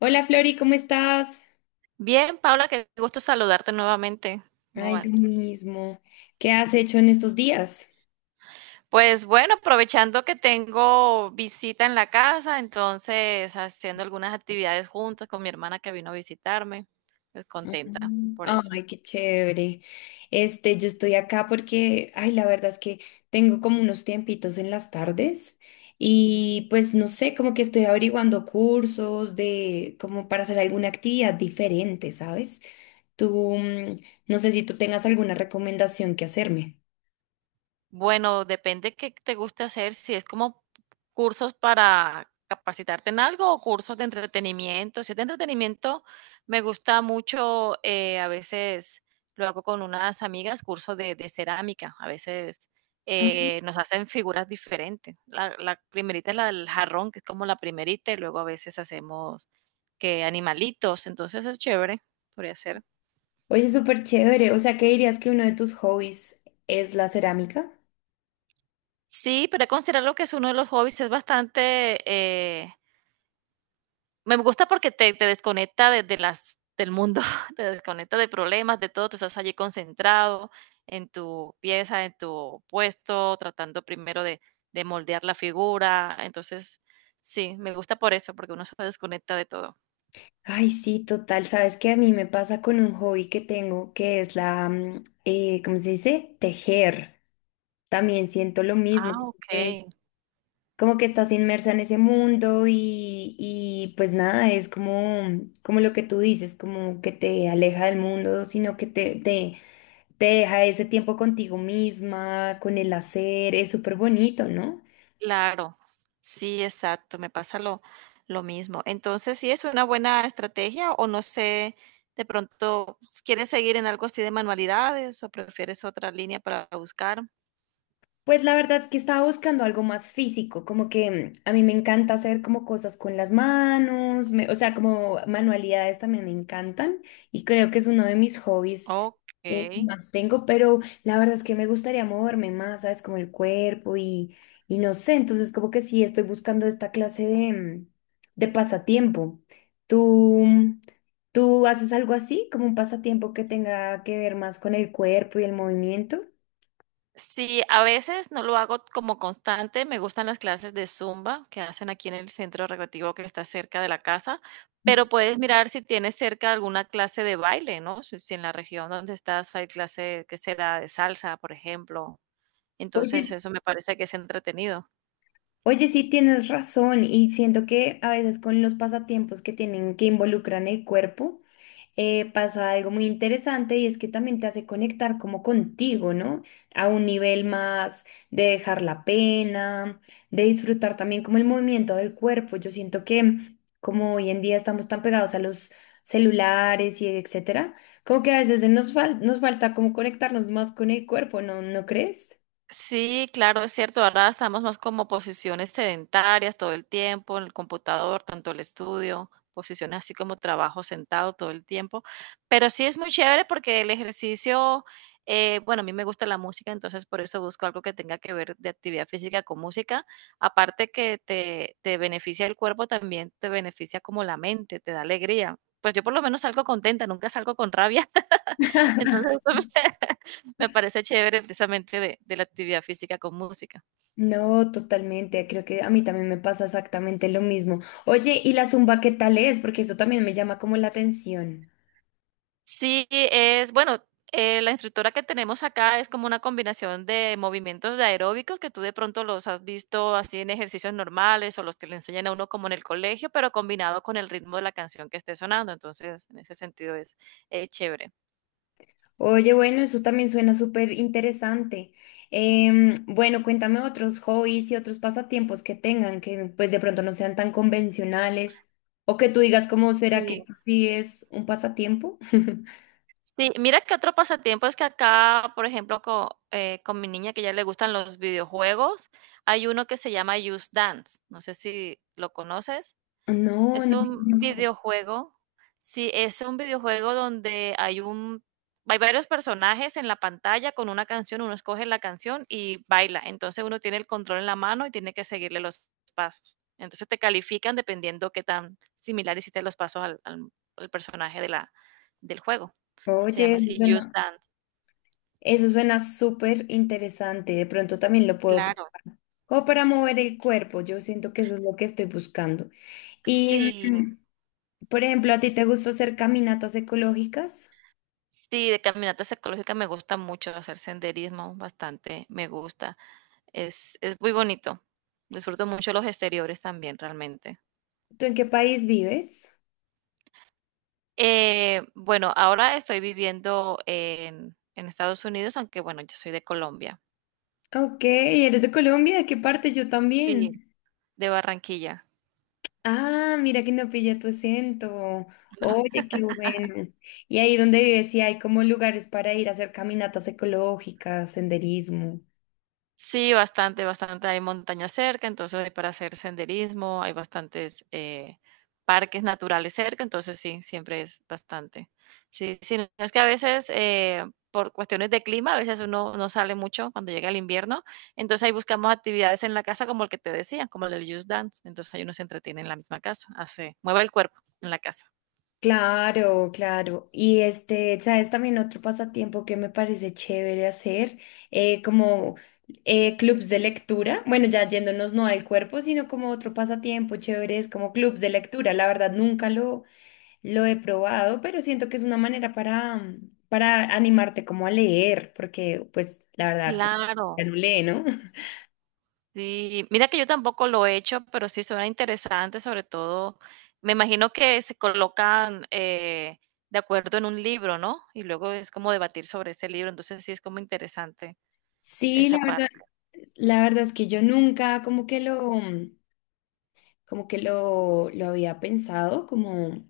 Hola Flori, ¿cómo estás? Bien, Paula, qué gusto saludarte nuevamente. ¿Cómo Ay, vas? lo mismo. ¿Qué has hecho en estos días? Pues bueno, aprovechando que tengo visita en la casa, entonces haciendo algunas actividades juntas con mi hermana que vino a visitarme, pues contenta Mm. por eso. Ay, qué chévere. Este, yo estoy acá porque, ay, la verdad es que tengo como unos tiempitos en las tardes y pues no sé, como que estoy averiguando cursos de, como para hacer alguna actividad diferente, ¿sabes? Tú, no sé si tú tengas alguna recomendación que hacerme. Bueno, depende qué te guste hacer, si es como cursos para capacitarte en algo o cursos de entretenimiento. Si es de entretenimiento, me gusta mucho, a veces lo hago con unas amigas, cursos de cerámica. A veces Ah, nos hacen figuras diferentes. La primerita es la del jarrón, que es como la primerita, y luego a veces hacemos que animalitos, entonces es chévere, podría ser. oye, súper chévere. O sea, ¿qué dirías que uno de tus hobbies es la cerámica? Sí, pero considerarlo que es uno de los hobbies, es bastante, me gusta porque te desconecta del mundo, te desconecta de problemas, de todo, tú estás allí concentrado en tu pieza, en tu puesto, tratando primero de moldear la figura. Entonces, sí, me gusta por eso, porque uno se desconecta de todo. Ay, sí, total. Sabes que a mí me pasa con un hobby que tengo, que es la, ¿cómo se dice? Tejer. También siento lo mismo, Ah, okey. como que estás inmersa en ese mundo y pues nada, es como, como lo que tú dices, como que te aleja del mundo, sino que te deja ese tiempo contigo misma, con el hacer. Es súper bonito, ¿no? Claro, sí, exacto, me pasa lo mismo. Entonces, sí es una buena estrategia o no sé, de pronto, ¿quieres seguir en algo así de manualidades o prefieres otra línea para buscar? Pues la verdad es que estaba buscando algo más físico, como que a mí me encanta hacer como cosas con las manos, o sea, como manualidades también me encantan y creo que es uno de mis hobbies Okey. que más tengo, pero la verdad es que me gustaría moverme más, ¿sabes? Como el cuerpo y no sé, entonces como que sí estoy buscando esta clase de, de pasatiempo. ¿Tú, tú haces algo así, como un pasatiempo que tenga que ver más con el cuerpo y el movimiento? Sí, a veces no lo hago como constante, me gustan las clases de Zumba que hacen aquí en el centro recreativo que está cerca de la casa, Ujú. pero puedes mirar si tienes cerca alguna clase de baile, ¿no? Si en la región donde estás hay clase, que será? De salsa, por ejemplo. Entonces, Oye, eso me parece que es entretenido. Oye, sí tienes razón y siento que a veces con los pasatiempos que tienen que involucran el cuerpo, pasa algo muy interesante y es que también te hace conectar como contigo, ¿no? A un nivel más de dejar la pena, de disfrutar también como el movimiento del cuerpo. Yo siento que como hoy en día estamos tan pegados a los celulares y etcétera, como que a veces nos falta como conectarnos más con el cuerpo, ¿no? ¿No crees? Sí, claro, es cierto. Ahora estamos más como posiciones sedentarias todo el tiempo, en el computador, tanto el estudio, posiciones así como trabajo sentado todo el tiempo. Pero sí es muy chévere porque el ejercicio, bueno, a mí me gusta la música, entonces por eso busco algo que tenga que ver de actividad física con música. Aparte que te beneficia el cuerpo, también te beneficia como la mente, te da alegría. Pues yo por lo menos salgo contenta, nunca salgo con rabia. Entonces, me, me parece chévere precisamente de la actividad física con música. No, totalmente. Creo que a mí también me pasa exactamente lo mismo. Oye, ¿y la zumba qué tal es? Porque eso también me llama como la atención. Sí, es, bueno, la instructora que tenemos acá es como una combinación de movimientos de aeróbicos que tú de pronto los has visto así en ejercicios normales o los que le enseñan a uno como en el colegio, pero combinado con el ritmo de la canción que esté sonando. Entonces, en ese sentido es chévere. Oye, bueno, eso también suena súper interesante. Bueno, cuéntame otros hobbies y otros pasatiempos que tengan que pues de pronto no sean tan convencionales o que tú digas cómo será que Sí. esto sí es un pasatiempo. Sí, mira que otro pasatiempo es que acá, por ejemplo, con mi niña que ya le gustan los videojuegos, hay uno que se llama Just Dance. No sé si lo conoces. No, no Es lo un conozco. videojuego. Sí, es un videojuego donde hay varios personajes en la pantalla con una canción, uno escoge la canción y baila. Entonces uno tiene el control en la mano y tiene que seguirle los pasos. Entonces te califican dependiendo qué tan similar hiciste los pasos al personaje de del juego. Se Oye, llama así, Just Dance, eso suena súper interesante. De pronto también lo puedo. claro. Como para mover el cuerpo, yo siento que eso es lo que estoy buscando. Y, Sí, mm, por ejemplo, ¿a ti te gusta hacer caminatas ecológicas? sí, de caminatas ecológicas me gusta mucho, hacer senderismo bastante, me gusta. Es muy bonito. Disfruto mucho los exteriores también, realmente. ¿Tú en qué país vives? Bueno, ahora estoy viviendo en Estados Unidos, aunque bueno, yo soy de Colombia. Ok, ¿eres de Colombia? ¿De qué parte? Yo Sí, también. de Barranquilla. Ah, mira que no pillé tu acento. Oye, qué bueno. Y ahí donde vives, sí hay como lugares para ir a hacer caminatas ecológicas, senderismo. Sí, bastante, bastante. Hay montañas cerca, entonces hay para hacer senderismo, hay bastantes parques naturales cerca, entonces sí, siempre es bastante. Sí, sí, no es que a veces por cuestiones de clima, a veces uno no sale mucho cuando llega el invierno, entonces ahí buscamos actividades en la casa como el que te decía, como el del Just Dance, entonces ahí uno se entretiene en la misma casa, hace, mueve el cuerpo en la casa. Claro, claro. Y este, sabes, también otro pasatiempo que me parece chévere hacer, como clubs de lectura. Bueno, ya yéndonos no al cuerpo, sino como otro pasatiempo chévere es como clubs de lectura. La verdad, nunca lo, lo he probado, pero siento que es una manera para, para animarte como a leer, porque pues la verdad, ya Claro. no lee, ¿no? Sí, mira que yo tampoco lo he hecho, pero sí suena interesante, sobre todo, me imagino que se colocan de acuerdo en un libro, ¿no? Y luego es como debatir sobre este libro, entonces sí es como interesante Sí, esa la verdad. parte. La verdad es que yo nunca lo había pensado, como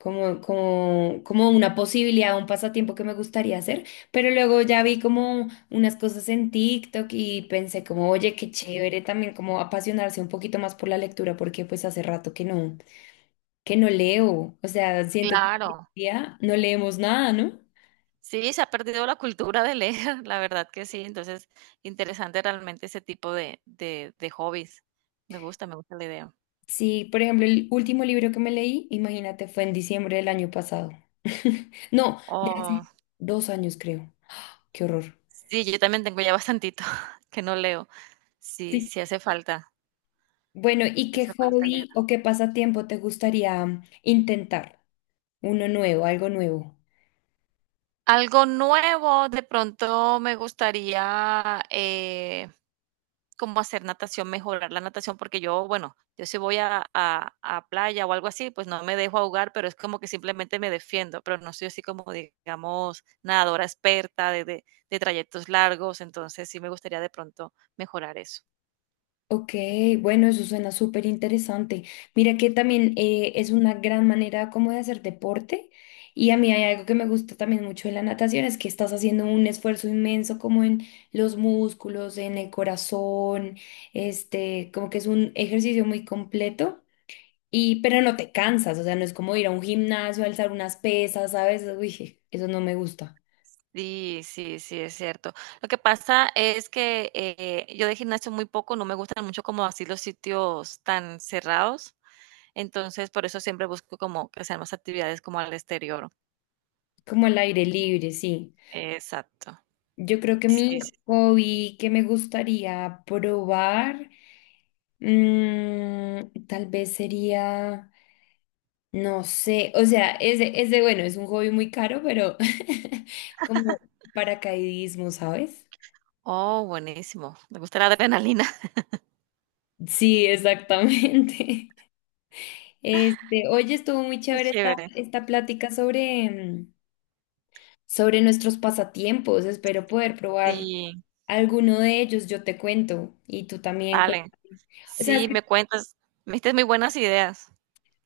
como, como, como una posibilidad, un pasatiempo que me gustaría hacer, pero luego ya vi como unas cosas en TikTok y pensé como, oye, qué chévere también como apasionarse un poquito más por la lectura, porque pues hace rato que no leo, o sea, siento que hoy en Claro, día no leemos nada, ¿no? sí, se ha perdido la cultura de leer, la verdad que sí, entonces interesante realmente ese tipo de hobbies. Me gusta la idea. Sí, por ejemplo, el último libro que me leí, imagínate, fue en diciembre del año pasado. No, de Oh, hace dos años creo. Qué horror. sí, yo también tengo ya bastantito que no leo. Sí, Sí. sí Bueno, ¿y qué hace falta leer. hobby o qué pasatiempo te gustaría intentar? Uno nuevo, algo nuevo. Algo nuevo, de pronto me gustaría, como hacer natación, mejorar la natación, porque yo, bueno, yo si voy a playa o algo así, pues no me dejo ahogar, pero es como que simplemente me defiendo, pero no soy así como, digamos, nadadora experta de trayectos largos, entonces sí me gustaría de pronto mejorar eso. Ok, bueno, eso suena súper interesante. Mira que también es una gran manera como de hacer deporte y a mí hay algo que me gusta también mucho de la natación, es que estás haciendo un esfuerzo inmenso como en los músculos, en el corazón, este, como que es un ejercicio muy completo y pero no te cansas, o sea, no es como ir a un gimnasio, alzar unas pesas, ¿sabes? Uy, je, eso no me gusta. Sí, sí, sí, es cierto. Lo que pasa es que, yo de gimnasio muy poco, no me gustan mucho como así los sitios tan cerrados. Entonces, por eso siempre busco como que sean más actividades como al exterior. Como al aire libre, sí. Exacto. Yo creo que mi Sí, sí. hobby que me gustaría probar, tal vez sería, no sé, o sea, bueno, es un hobby muy caro, pero como paracaidismo, ¿sabes? Oh, buenísimo. Me gusta la adrenalina. Sí, exactamente. Este, oye, estuvo muy Qué chévere esta, chévere. esta plática sobre, sobre nuestros pasatiempos. Espero poder probar Sí, alguno de ellos. Yo te cuento y tú también vale. cuéntame. O sea, es Sí, me que- cuentas. Me diste muy buenas ideas.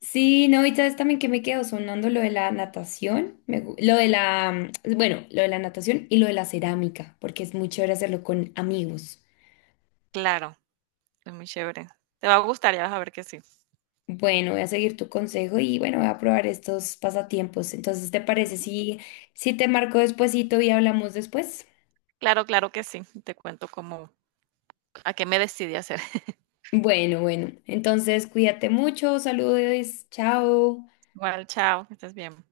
sí, no, y sabes también que me quedo sonando lo de la natación, lo de la, bueno, lo de la natación y lo de la cerámica, porque es muy chévere hacerlo con amigos. Claro, es muy chévere. Te va a gustar, ya vas a ver que sí. Bueno, voy a seguir tu consejo y bueno, voy a probar estos pasatiempos. Entonces, ¿te parece si, si te marco despuesito y hablamos después? Claro, claro que sí. Te cuento cómo, a qué me decidí hacer. Bueno, bueno, entonces cuídate mucho, saludos, chao. Igual, chao, que estés bien.